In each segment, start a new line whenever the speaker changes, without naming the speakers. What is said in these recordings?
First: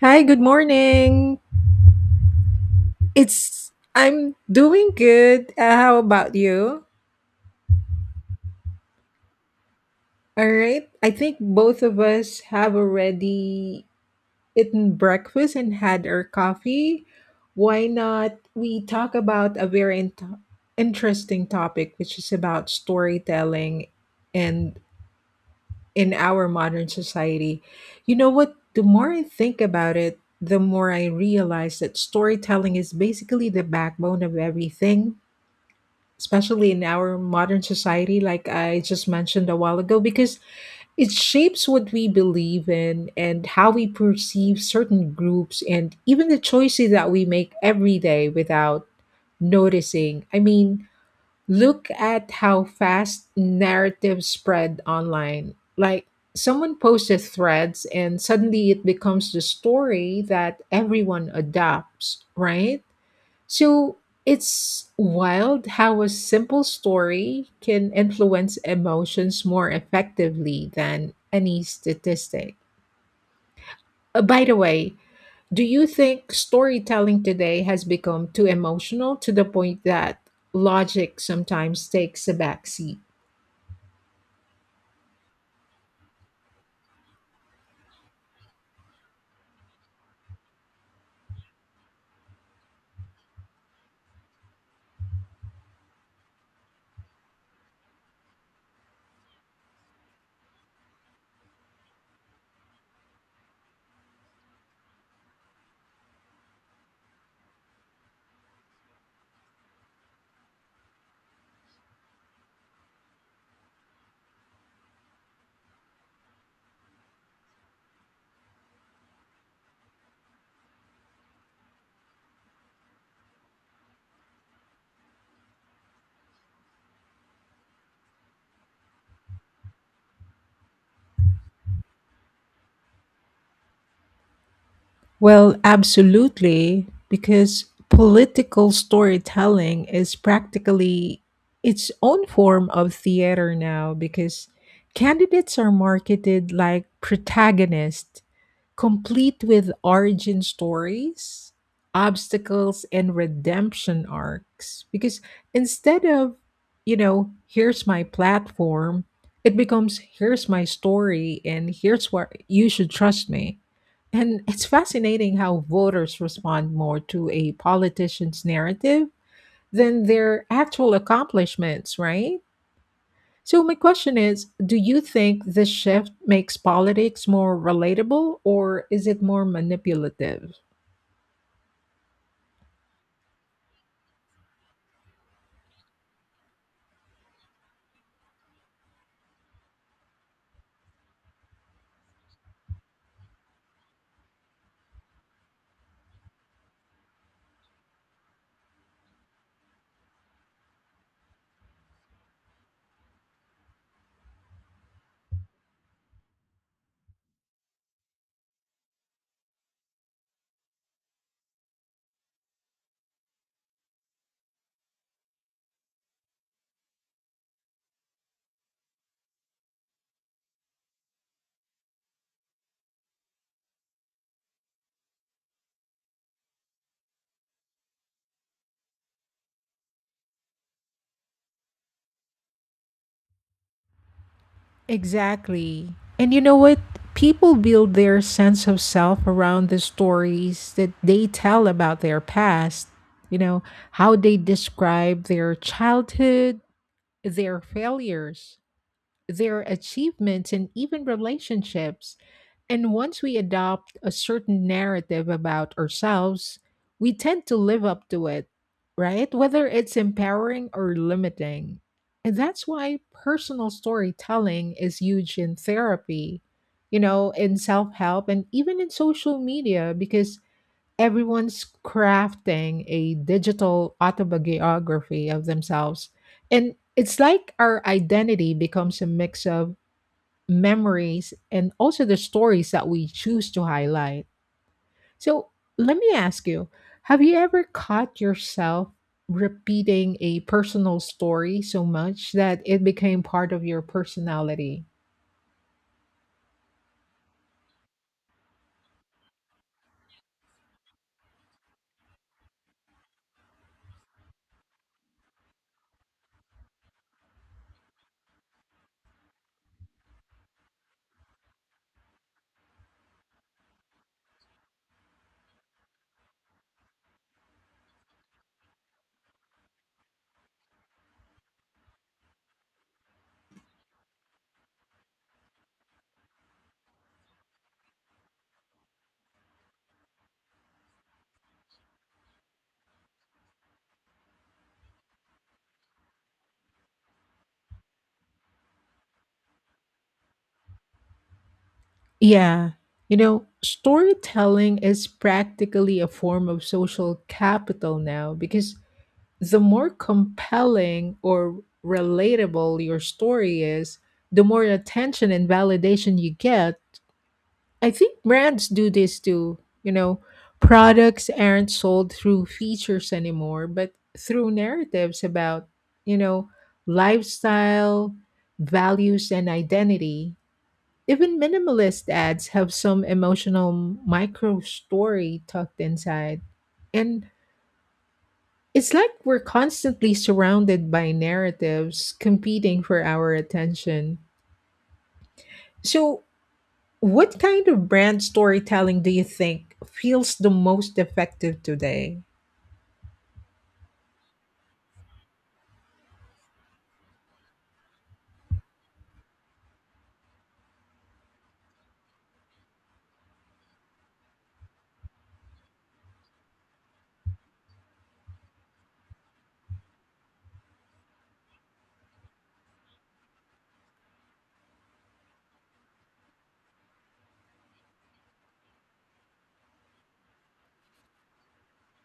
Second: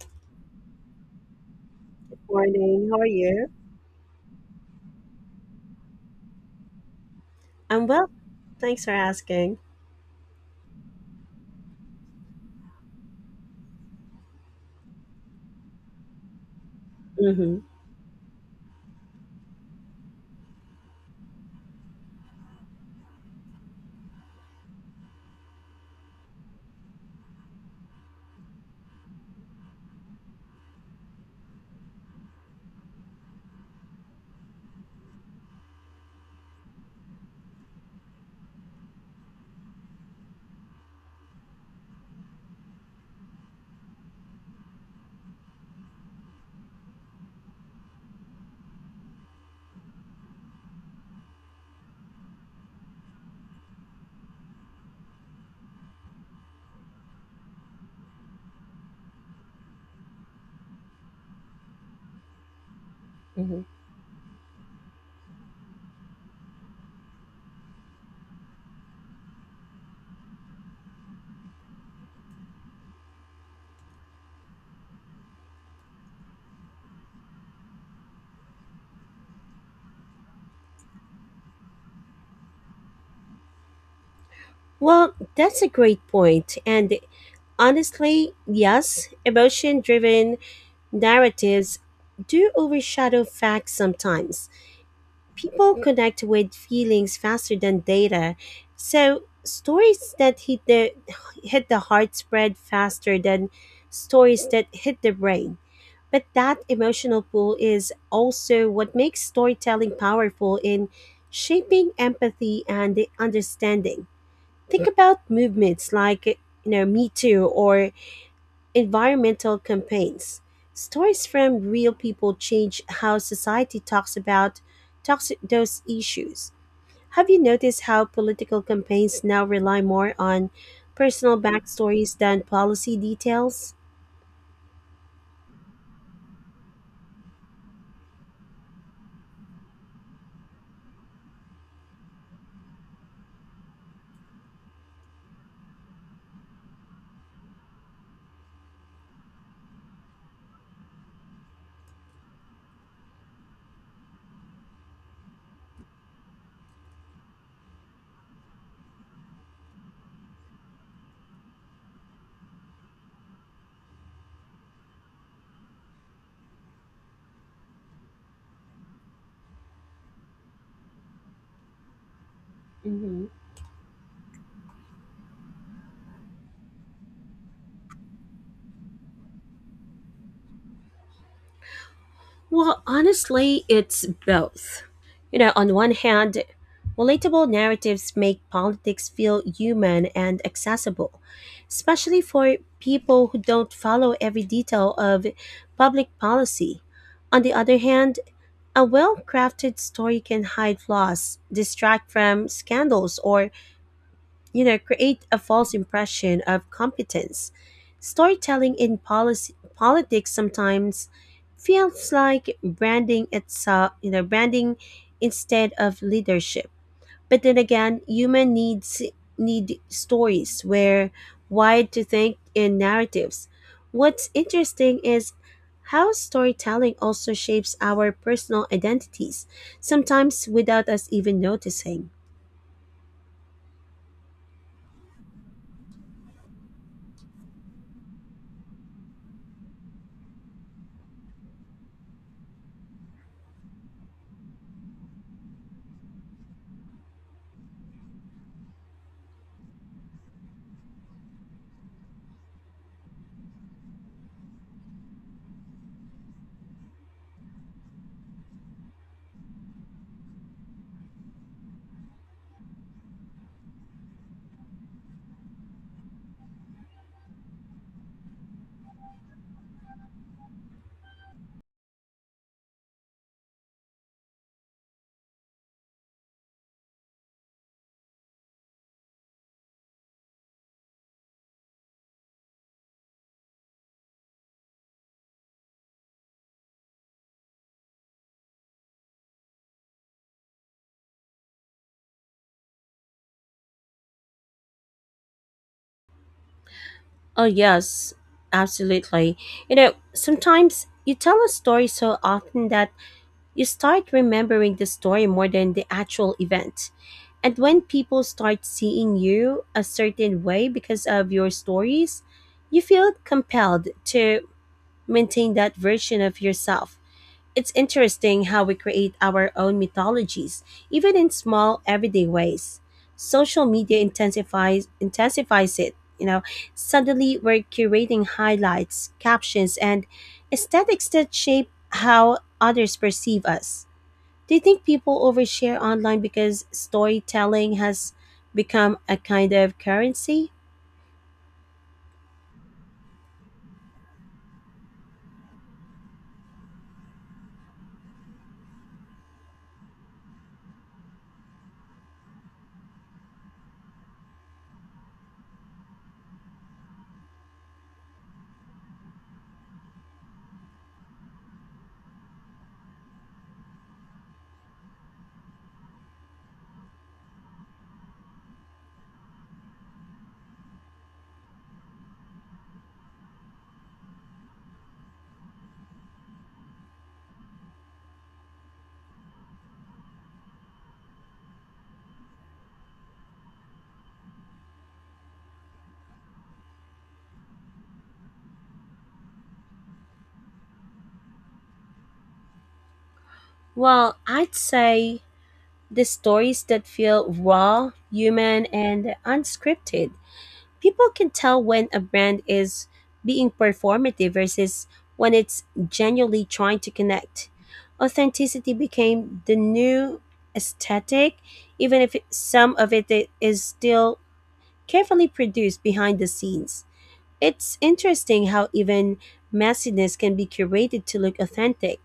Hi, good morning.
Morning. How are you?
It's I'm doing good. How about you?
I'm well. Thanks for asking.
All right. I think both of us have already eaten breakfast and had our coffee.
hmm
Why not we talk about a very interesting topic which is about storytelling and in our modern society. You know what? The more I think about it, the more I realize that storytelling is basically the backbone of everything, especially in our modern society, like I just mentioned a while ago, because it shapes what we believe in and how we perceive certain groups and even the choices that we make every day without noticing. I mean, look at how fast narratives spread online. Like, someone posted threads and suddenly it becomes the story that everyone adopts, right?
hmm
So it's wild how a simple story can influence emotions more effectively than any statistic. By the way, do you think storytelling today has become too emotional to the point that logic sometimes takes a backseat?
Well, that's a great point. And honestly, yes, emotion driven narratives do overshadow facts sometimes. People connect with feelings faster than data. So, stories that hit the heart spread faster than stories that hit the brain. But that emotional pull is also what makes storytelling powerful in shaping empathy and understanding. Think about movements like, you know, Me Too or environmental campaigns. Stories from real people change how society talks about talks those issues. Have you noticed how political campaigns now rely more on personal backstories than policy details?
Well, absolutely, because political storytelling is practically its own form of theater now, because candidates are marketed like protagonists, complete with origin stories, obstacles, and redemption arcs. Because instead of, you know, here's my platform, it becomes here's my story and here's where you should trust me, and it's fascinating how voters respond more to a politician's narrative than their actual accomplishments, right?
hmm
So, my question is, do you think this shift makes politics more relatable or is it more manipulative?
Well, honestly, it's both. You know, on one hand, relatable narratives make politics feel human and accessible, especially for people who don't follow every detail of public policy. On the other hand, a well crafted story can hide flaws, distract from scandals, or you know create a false impression of competence. Storytelling in policy, politics sometimes feels like branding itself, you know, branding instead of leadership. But then again, human needs need stories where wide to think in narratives. What's interesting is how storytelling also shapes our personal identities, sometimes without us even noticing.
Exactly. And you know what? People build their sense of self around the stories that they tell about their past, you know, how they describe their childhood, their failures, their achievements and even relationships. And once we adopt a certain narrative about ourselves, we tend to live up to it, right? Whether it's empowering or limiting. And that's why personal storytelling is huge in therapy, you know, in self help and even in social media, because everyone's crafting a digital autobiography of themselves. And it's like our identity becomes a mix of memories and also the stories that we choose to highlight. So let me ask you, have you ever caught yourself repeating a personal story so much that it became part of your personality?
Oh, yes, absolutely. You know, sometimes you tell a story so often that you start remembering the story more than the actual event. And when people start seeing you a certain way because of your stories, you feel compelled to maintain that version of yourself. It's interesting how we create our own mythologies, even in small, everyday ways. Social media intensifies it. You know, suddenly we're curating highlights, captions, and aesthetics that shape how others perceive us. Do you think people overshare online because storytelling has become a kind of currency?
Yeah. You know, storytelling is practically a form of social capital now, because the more compelling or relatable your story is, the more attention and validation you get. I think brands do this too. You know, products aren't sold through features anymore, but through narratives about, you know, lifestyle, values, and identity. Even minimalist ads have some emotional micro story tucked inside. And it's like we're constantly surrounded by narratives competing for our attention. So, what kind of brand storytelling do you think feels the most effective today?
Well, I'd say the stories that feel raw, human, and unscripted. People can tell when a brand is being performative versus when it's genuinely trying to connect. Authenticity became the new aesthetic, even if some of is still carefully produced behind the scenes. It's interesting how even messiness can be curated to look authentic.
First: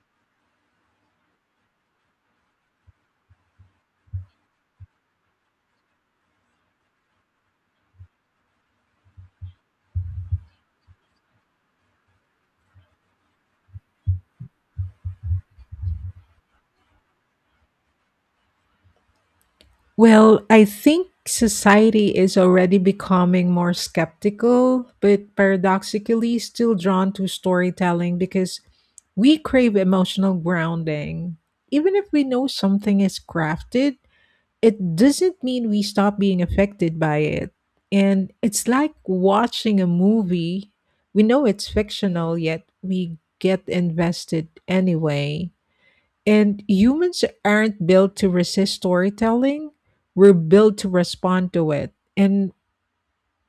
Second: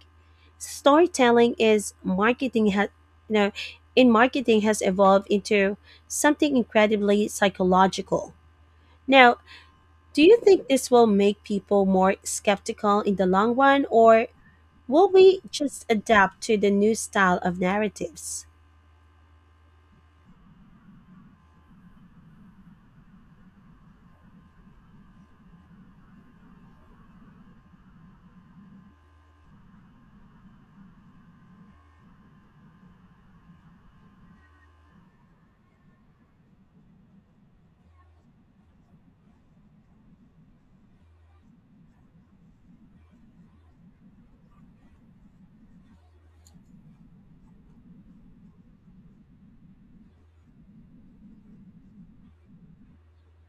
Storytelling is marketing has you know in marketing has evolved into something incredibly psychological. Now, do you think this will make people more skeptical in the long run, or will we just adapt to the new style of narratives?
Well, I think society is already becoming more skeptical, but paradoxically still drawn to storytelling because we crave emotional grounding. Even if we know something is crafted, it doesn't mean we stop being affected by it. And it's like watching a movie. We know it's fictional, yet we get invested anyway. And humans aren't built to resist storytelling, we're built to respond to it. And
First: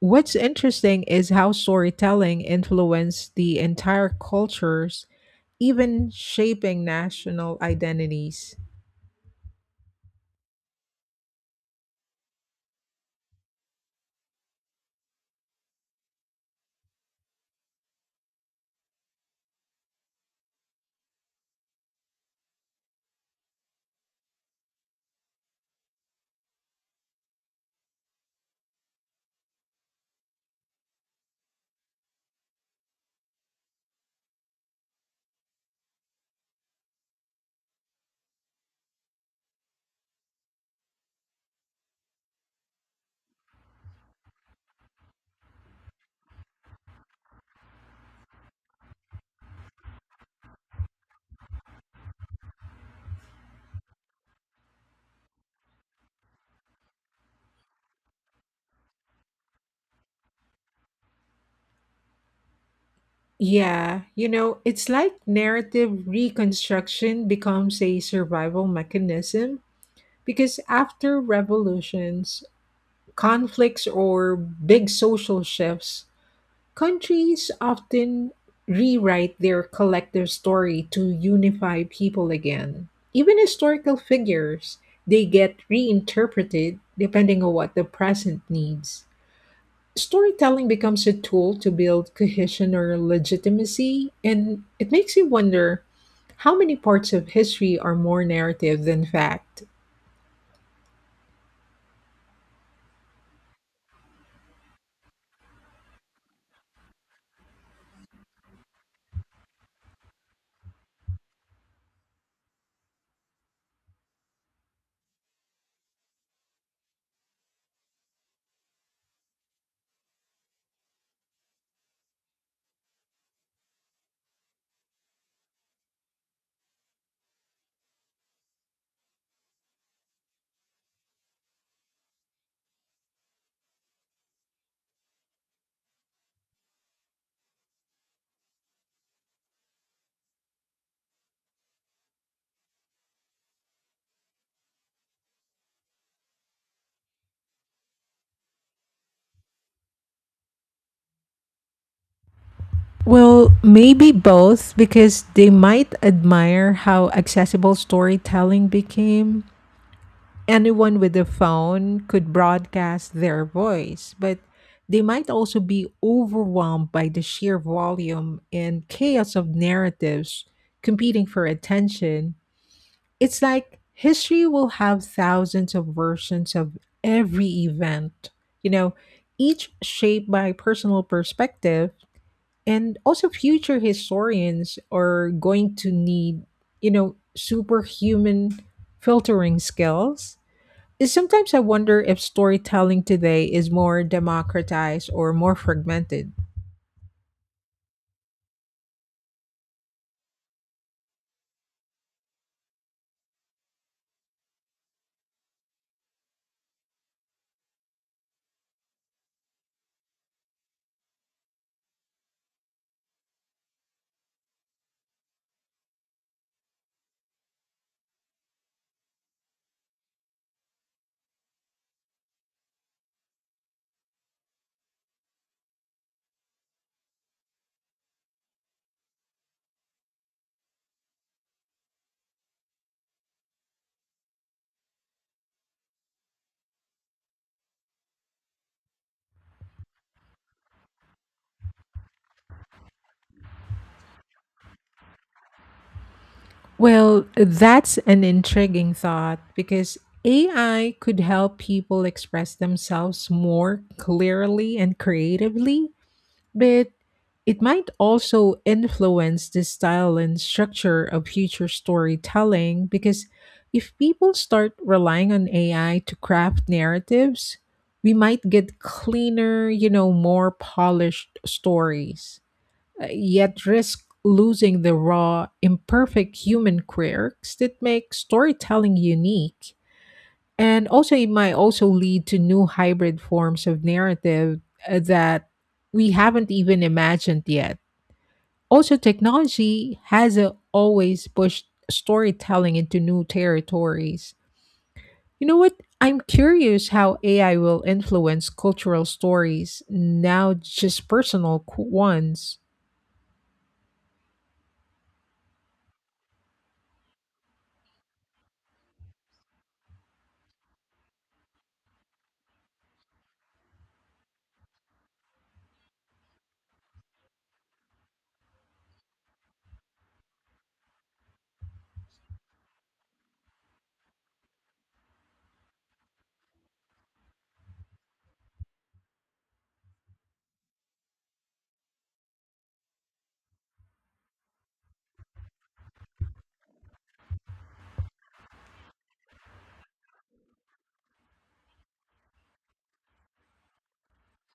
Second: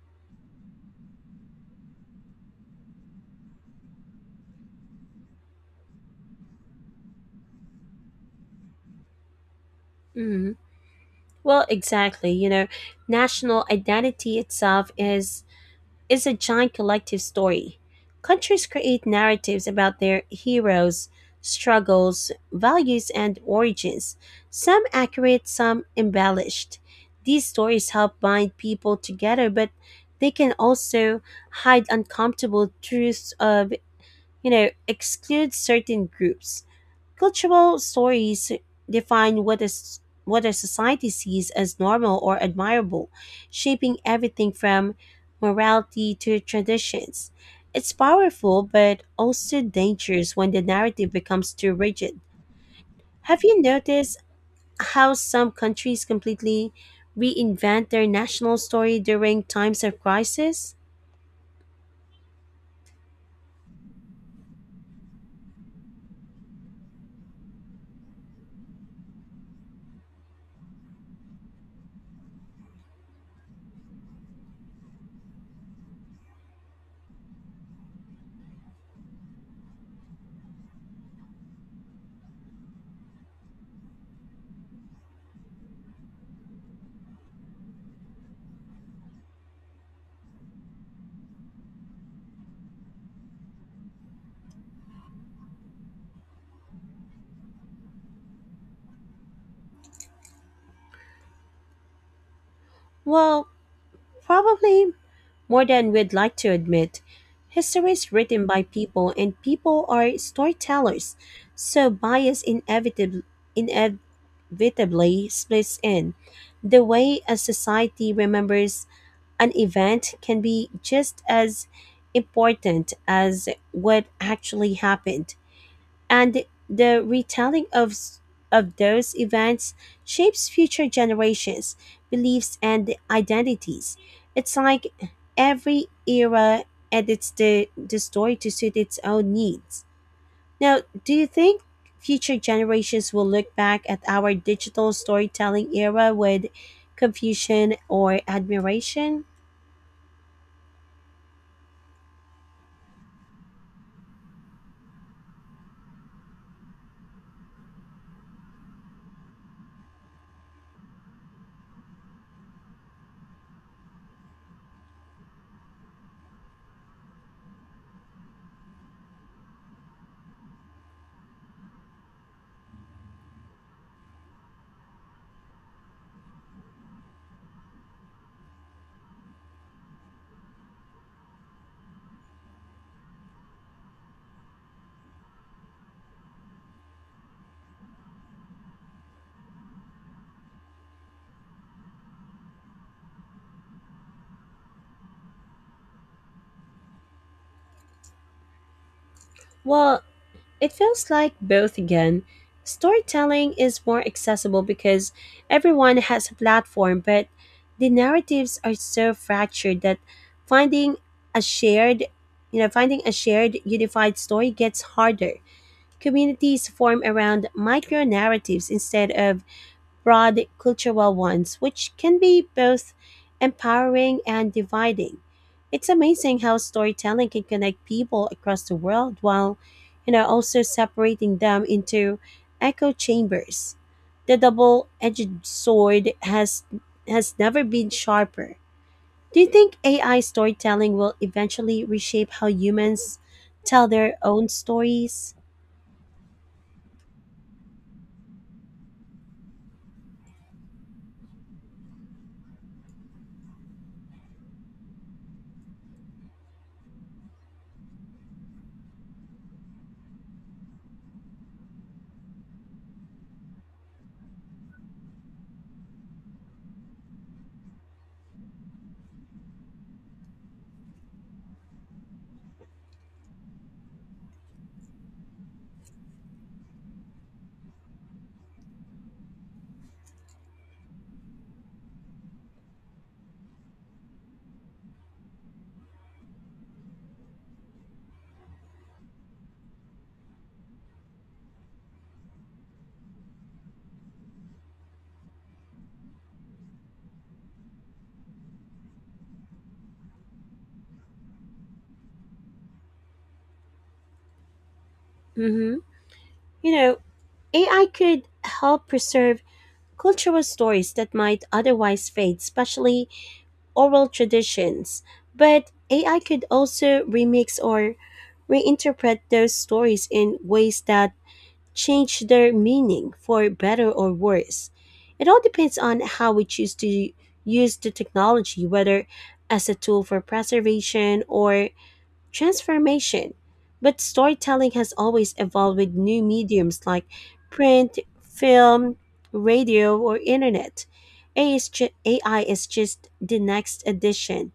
what's interesting is how storytelling influenced the entire cultures, even shaping national identities.
Mhm. Well, exactly. You know, national identity itself is a giant collective story. Countries create narratives about their heroes, struggles, values, and origins, some accurate, some embellished. These stories help bind people together, but they can also hide uncomfortable truths of, you know, exclude certain groups. Cultural stories define what a society sees as normal or admirable, shaping everything from morality to traditions. It's powerful but also dangerous when the narrative becomes too rigid. Have you noticed how some countries completely reinvent their national story during times of crisis?
Yeah, you know, it's like narrative reconstruction becomes a survival mechanism, because after revolutions, conflicts, or big social shifts, countries often rewrite their collective story to unify people again. Even historical figures, they get reinterpreted depending on what the present needs. Storytelling becomes a tool to build cohesion or legitimacy, and it makes you wonder how many parts of history are more narrative than fact?
Well, probably more than we'd like to admit. History is written by people and people are storytellers, so bias inevitably splits in. The way a society remembers an event can be just as important as what actually happened, and the retelling of those events shapes future generations' beliefs and identities. It's like every era edits the story to suit its own needs. Now, do you think future generations will look back at our digital storytelling era with confusion or admiration?
Well, maybe both, because they might admire how accessible storytelling became, anyone with a phone could broadcast their voice, but they might also be overwhelmed by the sheer volume and chaos of narratives competing for attention. It's like history will have thousands of versions of every event, you know, each shaped by personal perspective. And also, future historians are going to need, you know, superhuman filtering skills is sometimes I wonder if storytelling today is more democratized or more fragmented.
Well, it feels like both again. Storytelling is more accessible because everyone has a platform, but the narratives are so fractured that finding a shared, finding a shared unified story gets harder. Communities form around micro narratives instead of broad cultural ones, which can be both empowering and dividing. It's amazing how storytelling can connect people across the world while, you know, also separating them into echo chambers. The double-edged sword has never been sharper. Do you think AI storytelling will eventually reshape how humans tell their own stories?
Well, that's an intriguing thought because AI could help people express themselves more clearly and creatively, but it might also influence the style and structure of future storytelling, because if people start relying on AI to craft narratives, we might get cleaner, you know, more polished stories, yet risk losing the raw, imperfect human quirks that make storytelling unique. And also, it might also lead to new hybrid forms of narrative that we haven't even imagined yet. Also, technology has always pushed storytelling into new territories. You know what? I'm curious how AI will influence cultural stories, now just personal ones.
hmm You know, AI could help preserve cultural stories that might otherwise fade, especially oral traditions. But AI could also remix or reinterpret those stories in ways that change their meaning for better or worse. It all depends on how we choose to use the technology, whether as a tool for preservation or transformation. But storytelling has always evolved with new mediums like print, film, radio, or internet. AI is just the next addition.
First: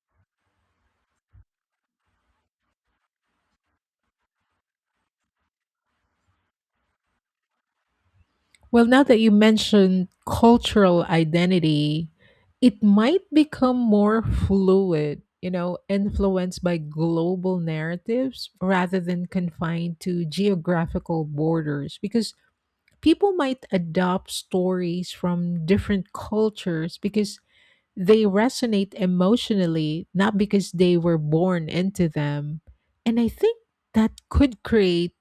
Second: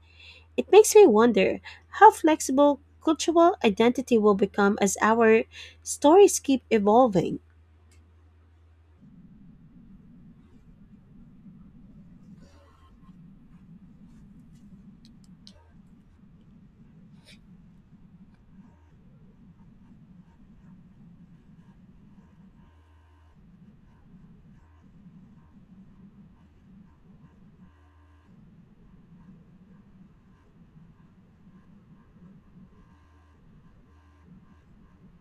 It makes me wonder how flexible cultural identity will become as our stories keep evolving.
Well, now that you mentioned cultural identity, it might become more fluid, you know, influenced by global narratives rather than confined to geographical borders, because people might adopt stories from different cultures because they resonate emotionally, not because they were born into them. And I think that could create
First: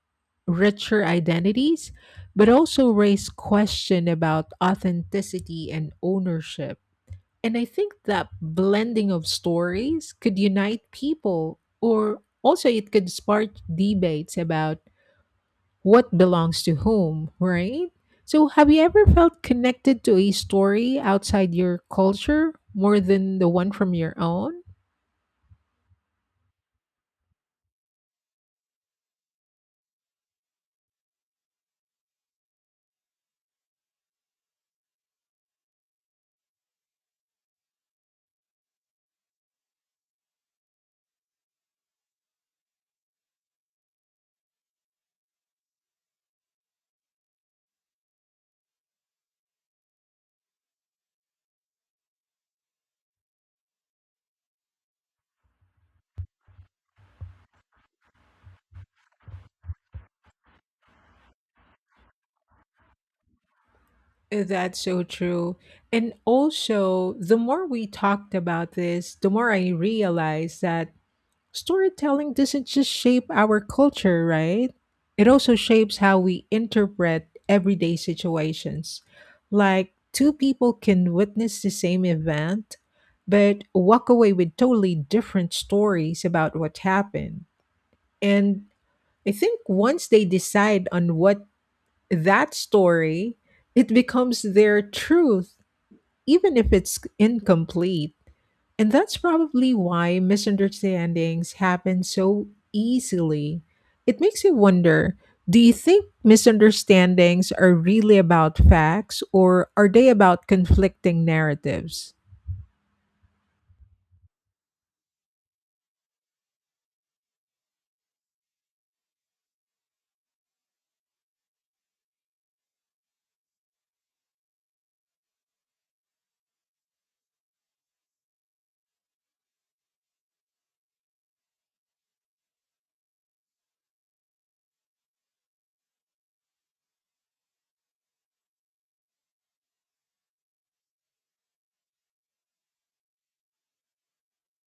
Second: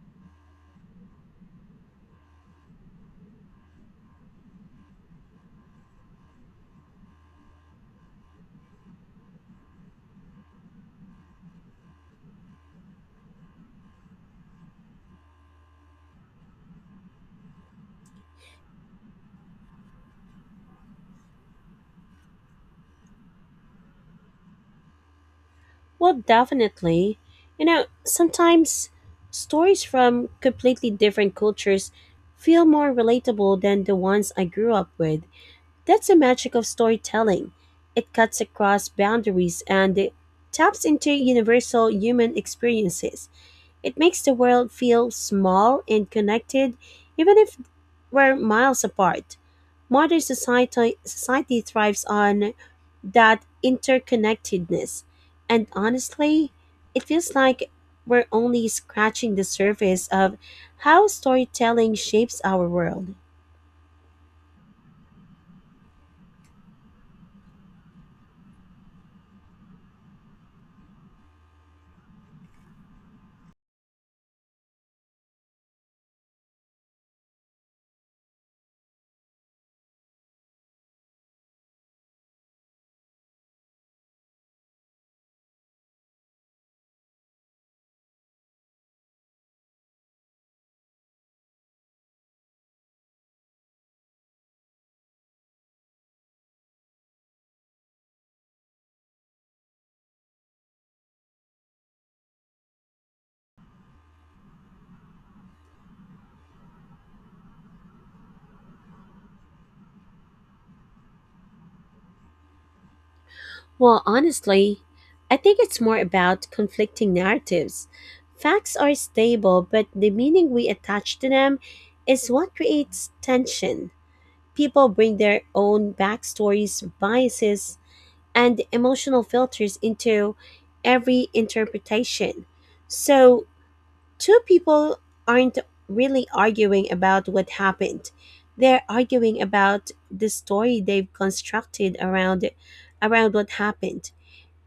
richer identities, but also raise question about authenticity and ownership. And I think that blending of stories could unite people or also it could spark debates about what belongs to whom, right? So, have you ever felt connected to a story outside your culture more than the one from your own?
Well, definitely. You know, sometimes stories from completely different cultures feel more relatable than the ones I grew up with. That's the magic of storytelling. It cuts across boundaries and it taps into universal human experiences. It makes the world feel small and connected, even if we're miles apart. Society thrives on that interconnectedness. And honestly, it feels like we're only scratching the surface of how storytelling shapes our world.
That's so true. And also, the more we talked about this, the more I realized that storytelling doesn't just shape our culture, right? It also shapes how we interpret everyday situations. Like, two people can witness the same event, but walk away with totally different stories about what happened. And I think once they decide on what that story, it becomes their truth even if it's incomplete. And that's probably why misunderstandings happen so easily. It makes you wonder, do you think misunderstandings are really about facts or are they about conflicting narratives?
Well, honestly, I think it's more about conflicting narratives. Facts are stable, but the meaning we attach to them is what creates tension. People bring their own backstories, biases, and emotional filters into every interpretation. So, two people aren't really arguing about what happened. They're arguing about the story they've constructed around what happened.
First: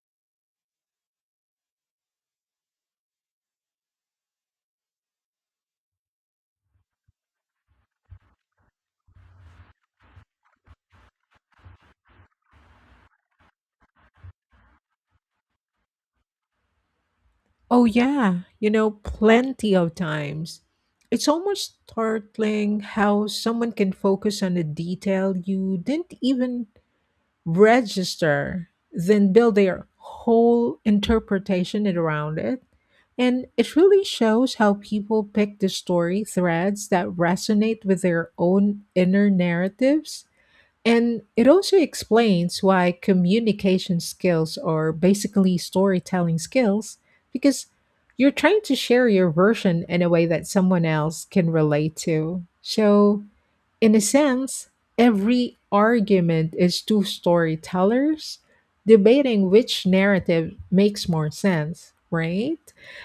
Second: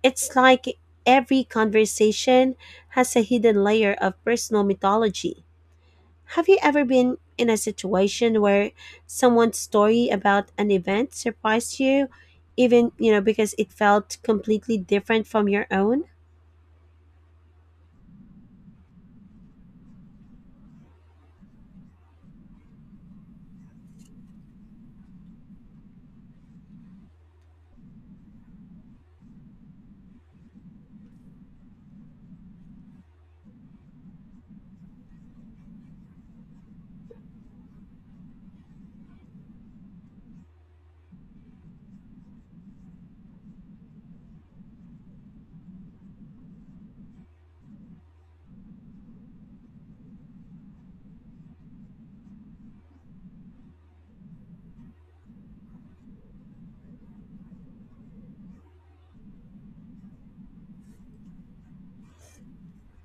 It's like every conversation has a hidden layer of personal mythology. Have you ever been in a situation where someone's story about an event surprised you, even, you know, because it felt completely different from your own?
Oh, yeah, you know, plenty of times. It's almost startling how someone can focus on a detail you didn't even register, then build their whole interpretation around it. And it really shows how people pick the story threads that resonate with their own inner narratives. And it also explains why communication skills are basically storytelling skills, because you're trying to share your version in a way that someone else can relate to. So, in a sense, every argument is two storytellers debating which narrative makes more sense, right?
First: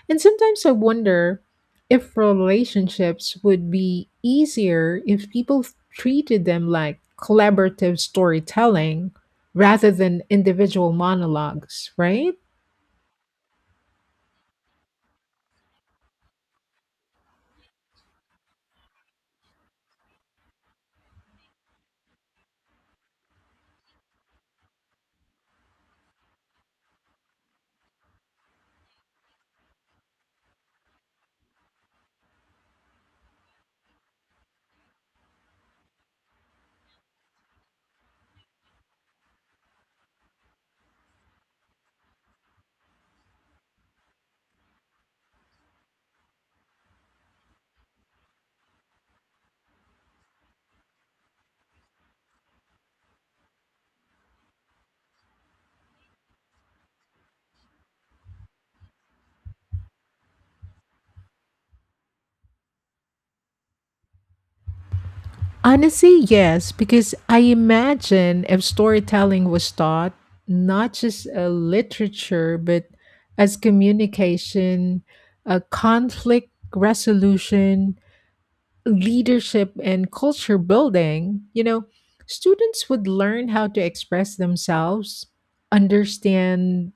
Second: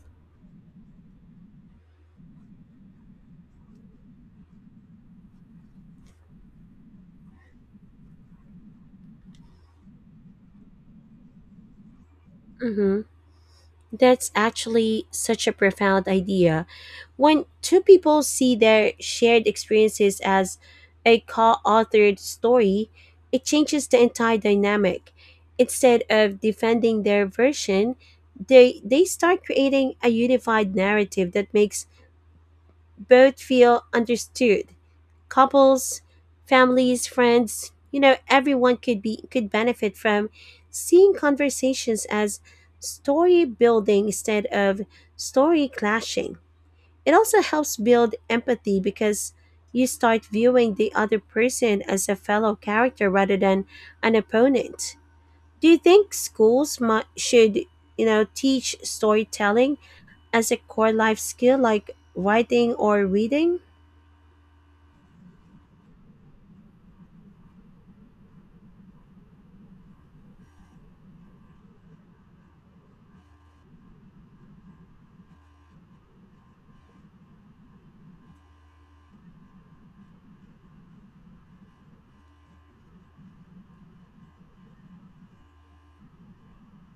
And sometimes I wonder if relationships would be easier if people treated them like collaborative storytelling rather than individual monologues, right?
Mm hmm. That's actually such a profound idea. When two people see their shared experiences as a co authored story, it changes the entire dynamic. Instead of defending their version, they start creating a unified narrative that makes both feel understood. Couples, families, friends, you know, everyone could be could benefit from seeing conversations as story building instead of story clashing. It also helps build empathy because you start viewing the other person as a fellow character rather than an opponent. Do you think should, you know, teach storytelling as a core life skill like writing or reading?
Honestly, yes, because I imagine if storytelling was taught not just a literature, but as communication, a conflict resolution, leadership and culture building, you know, students would learn how to express themselves, understand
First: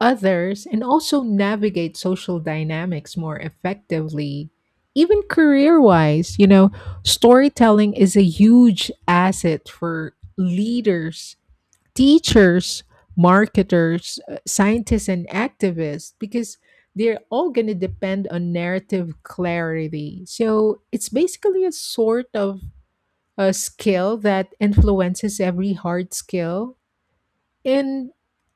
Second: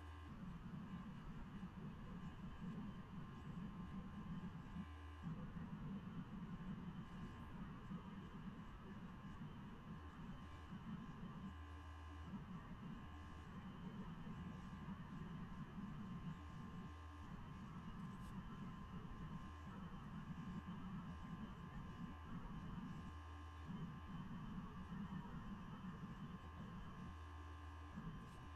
others, and also navigate social dynamics more effectively. Even career wise, you know, storytelling is a huge asset for leaders, teachers, marketers, scientists, and activists, because they're all going to depend on narrative clarity. So it's basically a sort of a skill that influences every hard skill. And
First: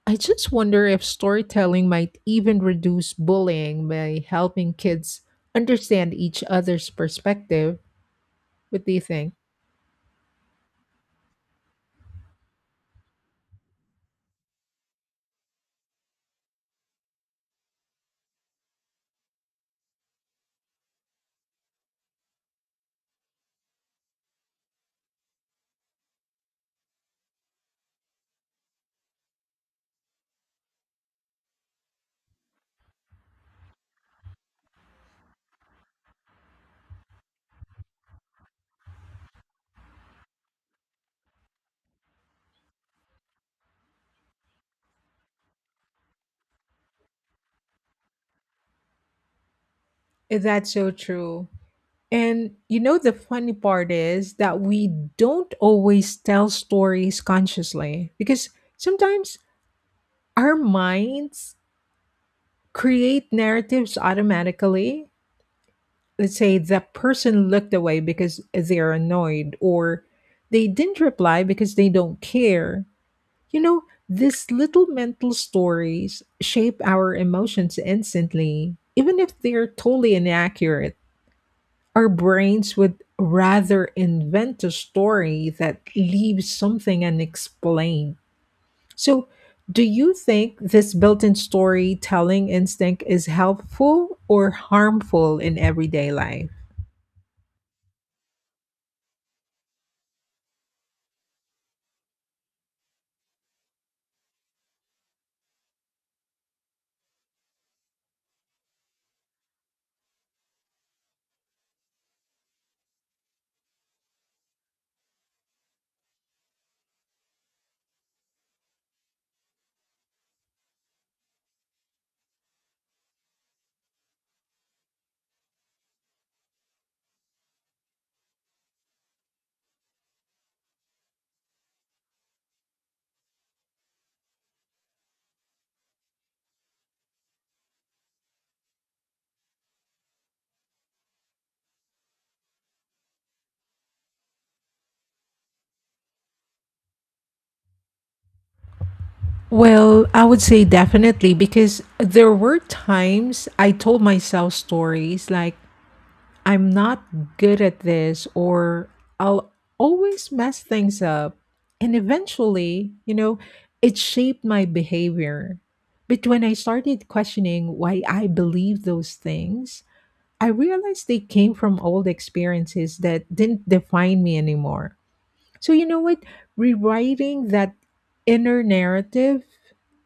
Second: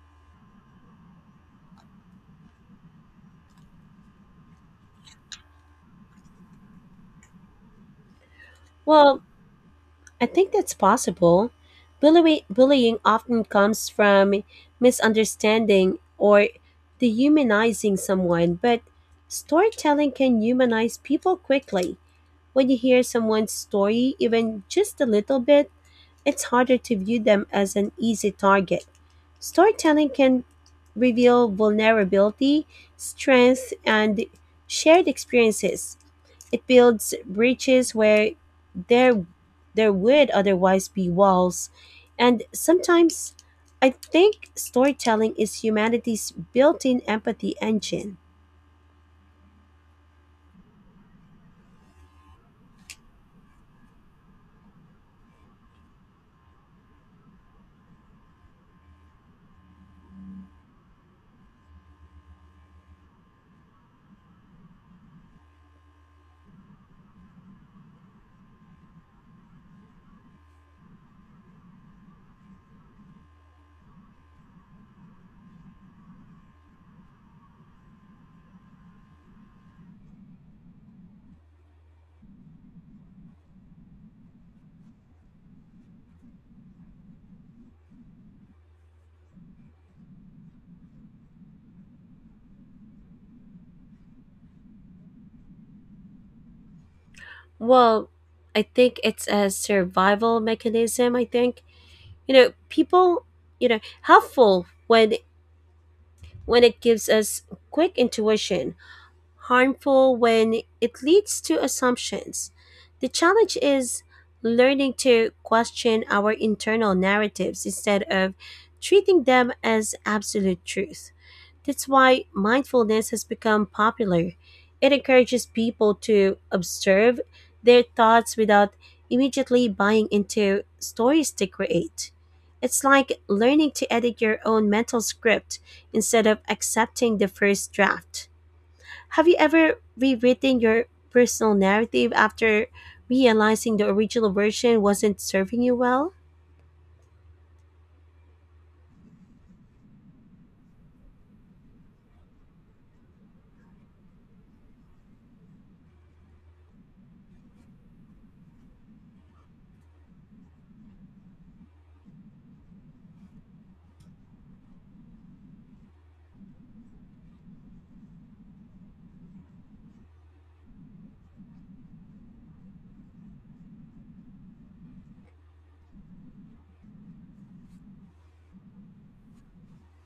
I just wonder if storytelling might even reduce bullying by helping kids understand each other's perspective. What do you
Well,
think?
I think that's possible. Bullying often comes from misunderstanding or dehumanizing someone, but storytelling can humanize people quickly. When you hear someone's story, even just a little bit, it's harder to view them as an easy target. Storytelling can reveal vulnerability, strength, and shared experiences. It builds breaches where there there would otherwise be walls. And sometimes I think storytelling is humanity's built-in empathy engine.
That's so true. And you know, the funny part is that we don't always tell stories consciously, because sometimes our minds create narratives automatically. Let's say that person looked away because they're annoyed, or they didn't reply because they don't care. You know, these little mental stories shape our emotions instantly, even if they're totally inaccurate. Our brains would rather invent a story that leaves something unexplained. So, do you think this built in storytelling instinct is helpful or harmful in everyday life?
Well, I think it's a survival mechanism, I think. You know, people, you know, helpful when it gives us quick intuition, harmful when it leads to assumptions. The challenge is learning to question our internal narratives instead of treating them as absolute truth. That's why mindfulness has become popular. It encourages people to observe their thoughts without immediately buying into stories they create. It's like learning to edit your own mental script instead of accepting the first draft. Have you ever rewritten your personal narrative after realizing the original version wasn't serving you well?
Well, I would say definitely, because there were times I told myself stories like I'm not good at this, or I'll always mess things up. And eventually, you know, it shaped my behavior. But when I started questioning why I believed those things, I realized they came from old experiences that didn't define me anymore. So, you know what? Rewriting that inner narrative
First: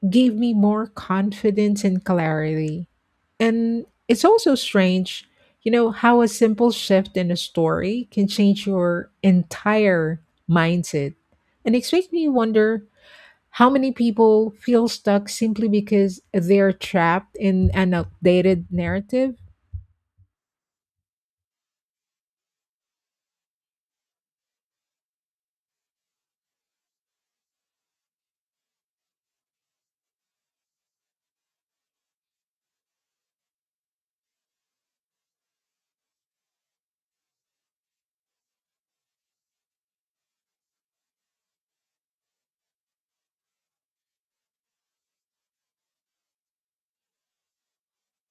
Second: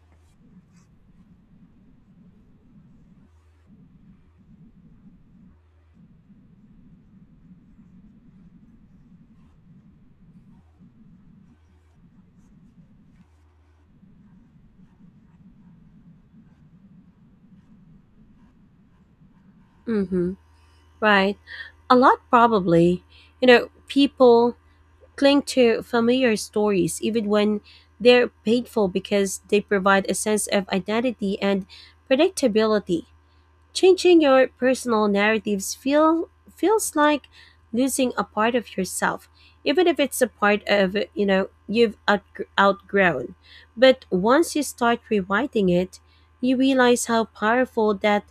gave me more confidence and clarity. And it's also strange, you know, how a simple shift in a story can change your entire mindset. And it makes me wonder how many people feel stuck simply because they're trapped in an outdated narrative.
Mm-hmm. Right. A lot, probably. You know, people cling to familiar stories even when they're painful because they provide a sense of identity and predictability. Changing your personal narratives feel feels like losing a part of yourself, even if it's a part of you know outgrown. But once you start rewriting it, you realize how powerful that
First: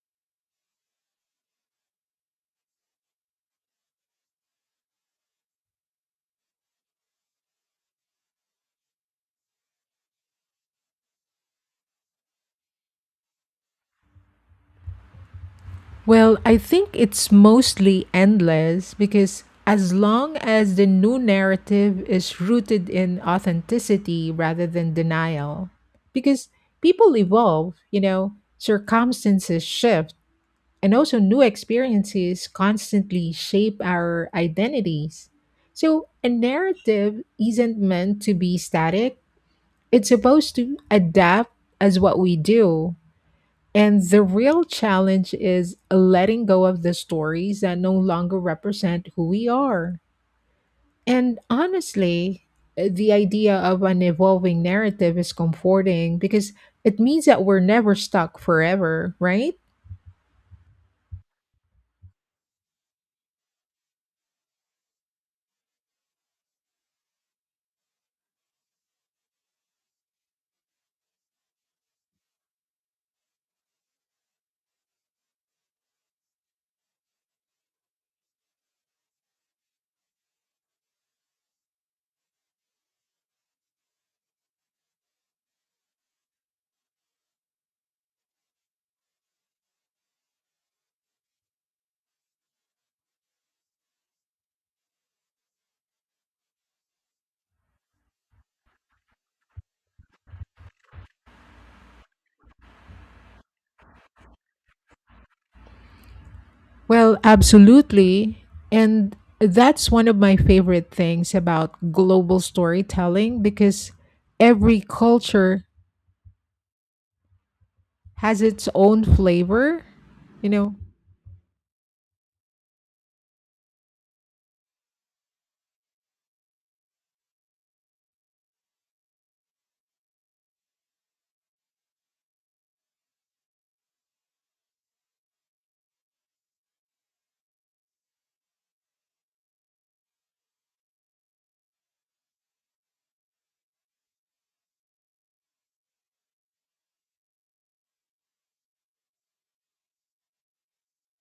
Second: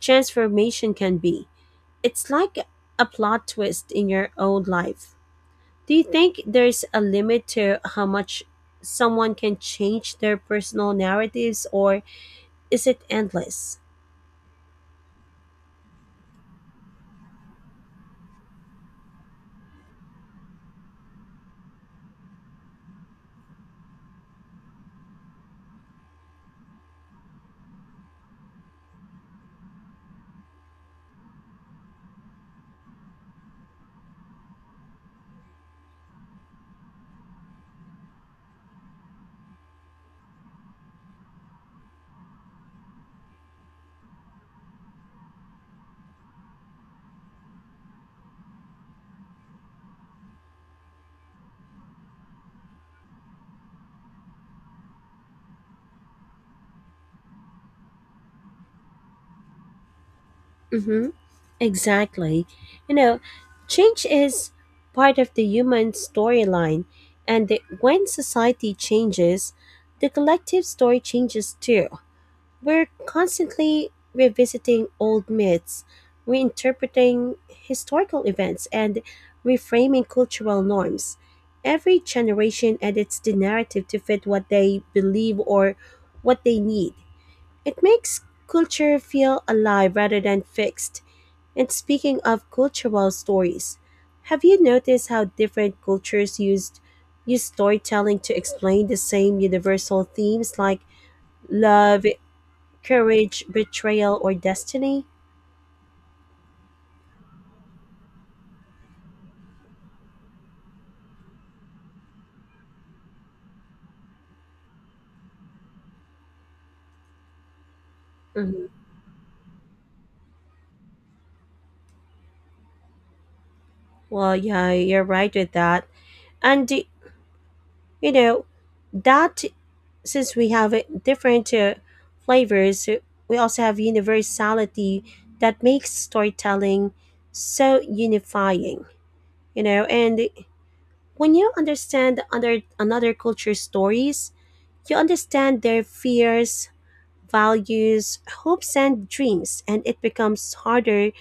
transformation can be. It's like a plot twist in your own life. Do you think there's a limit to how much someone can change their personal narratives, or is it endless?
Well, I think it's mostly endless because as long as the new narrative is rooted in authenticity rather than denial, because people evolve, you know, circumstances shift, and also new experiences constantly shape our identities. So a narrative isn't meant to be static, it's supposed to adapt as what we do. And the real challenge is letting go of the stories that no longer represent who we are. And honestly, the idea of an evolving narrative is comforting because it means that we're never stuck forever, right?
Mm-hmm. Exactly. You know, change is part of the human storyline, and when society changes, the collective story changes too. We're constantly revisiting old myths, reinterpreting historical events, and reframing cultural norms. Every generation edits the narrative to fit what they believe or what they need. It makes culture feel alive rather than fixed. And speaking of cultural stories, have you noticed how different cultures used use storytelling to explain the same universal themes like love, courage, betrayal, or destiny?
Well, absolutely. And that's one of my favorite things about global storytelling, because every culture has
Mhm.
its own flavor, you know.
Well, yeah, you're right with that. And you know, that since we have different flavors, we also have universality that makes storytelling so unifying. You know, and when you understand another culture's stories, you understand their fears, values, hopes, and dreams, and it becomes harder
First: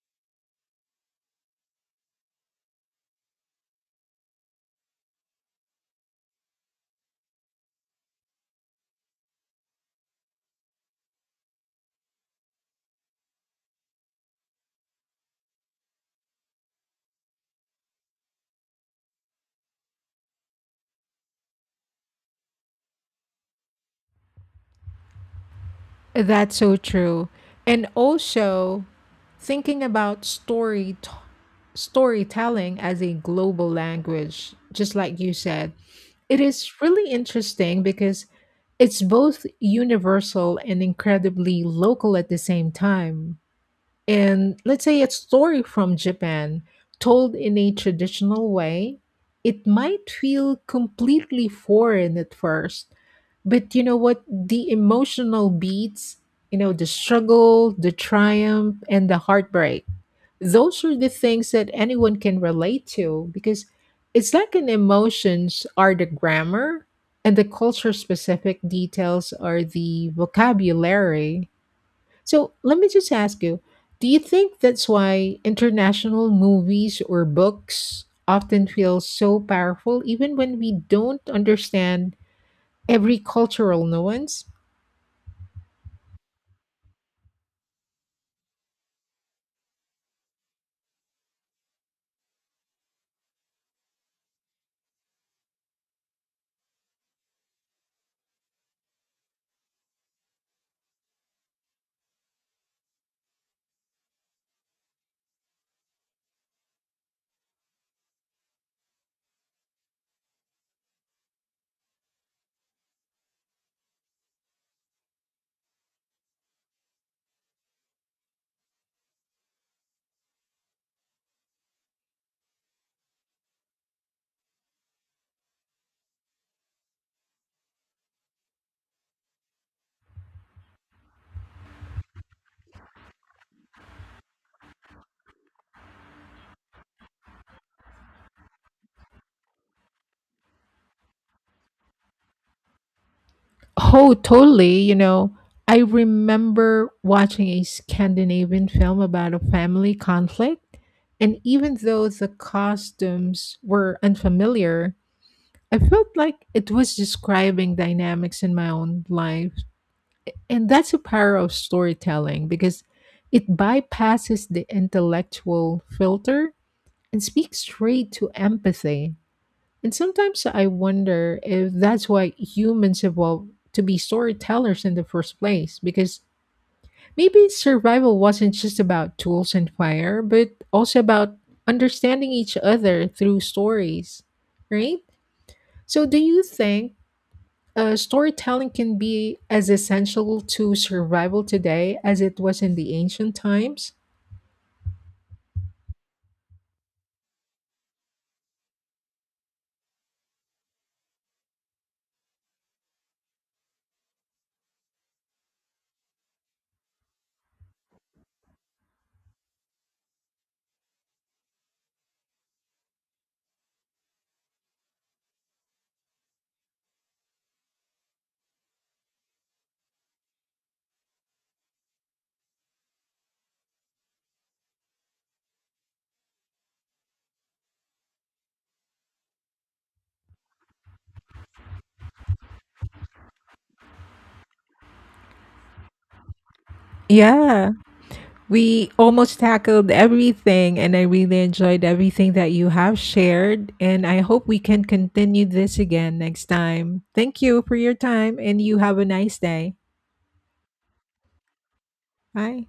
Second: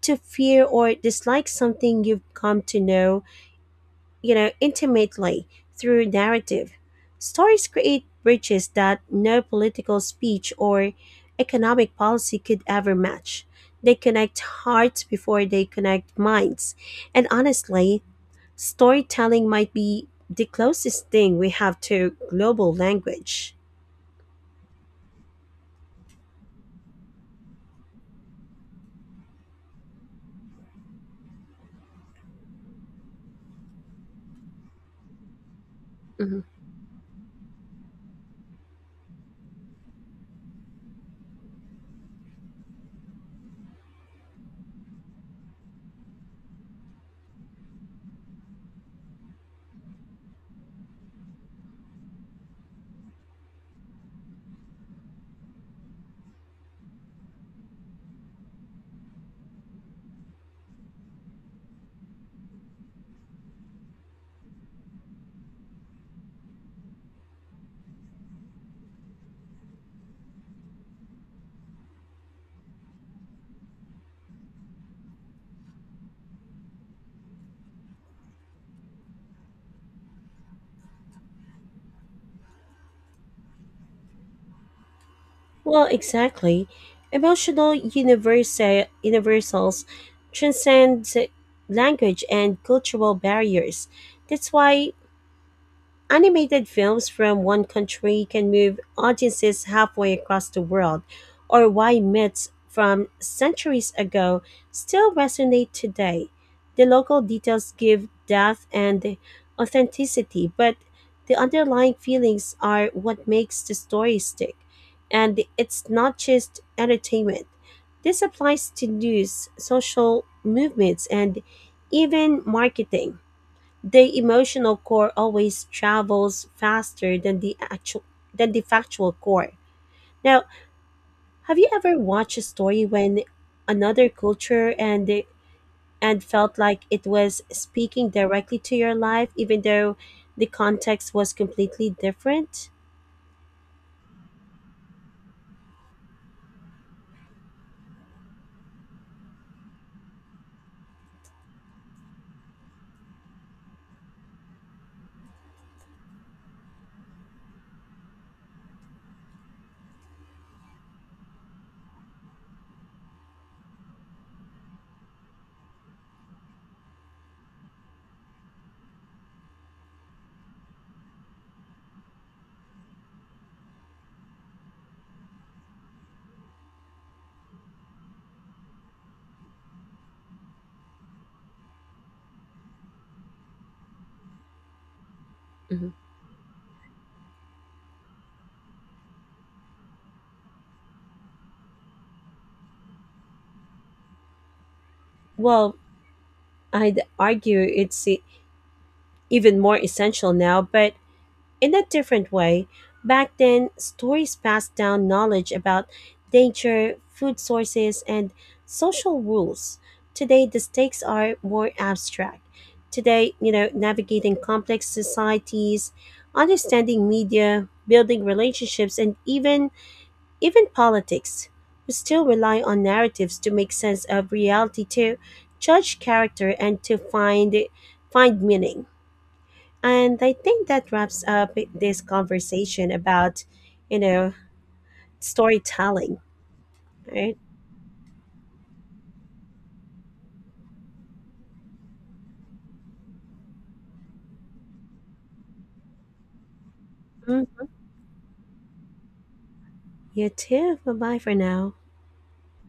to fear or dislike something you've come to know, you know, intimately through narrative. Stories create bridges that no political speech or economic policy could ever match. They connect hearts before they connect minds. And honestly, storytelling might be the closest thing we have to global language.
That's so true. And also thinking about storytelling as a global language, just like you said,
Mhm.
it is really interesting because it's both universal and incredibly local at the same time. And let's say a story from Japan told in a traditional way, it might feel completely foreign at first. But you know what? The emotional beats, you know, the struggle, the triumph, and the heartbreak, those are the things that anyone can relate to, because it's like an emotions are the grammar and the culture specific details are the vocabulary. So let me just ask you, do you think that's why international movies or books often feel so powerful even when we don't understand every cultural nuance?
Well, exactly. Emotional universals transcend language and cultural barriers. That's why animated films from one country can move audiences halfway across the world, or why myths from centuries ago still resonate today. The local details give depth and authenticity, but the underlying feelings are what makes the story stick. And it's not just entertainment. This applies to news, social movements, and even marketing. The emotional core always travels faster than the actual than the factual core. Now, have you ever watched a story when another culture and felt like it was speaking directly to your life even though the context was completely different?
Oh, totally. You know, I remember watching a Scandinavian film about a family conflict, and even though the costumes were unfamiliar, I felt like it was describing dynamics in my own life. And that's the power of storytelling, because it bypasses the intellectual filter and speaks straight to empathy. And sometimes I wonder if that's why humans evolved to be storytellers in the first place, because maybe survival wasn't just about tools and fire, but also about understanding each other through stories, right?
Mhm.
So, do you think storytelling can be as essential to survival today as it was in the ancient times?
Well, I'd argue it's even more essential now, but in a different way. Back then, stories passed down knowledge about nature, food sources, and social rules. Today, the stakes are more abstract. Today, you know, navigating complex societies, understanding media, building relationships, and even politics. We still rely on narratives to make sense of reality, to judge character, and to find meaning. And I think that wraps up this conversation about, you know, storytelling, right?
Yeah, we almost tackled everything, and I really enjoyed everything that you have shared. And I hope we can continue this again next time. Thank you
Mm,
for your time, and you have a nice day.
you too. Bye bye for now.
Bye.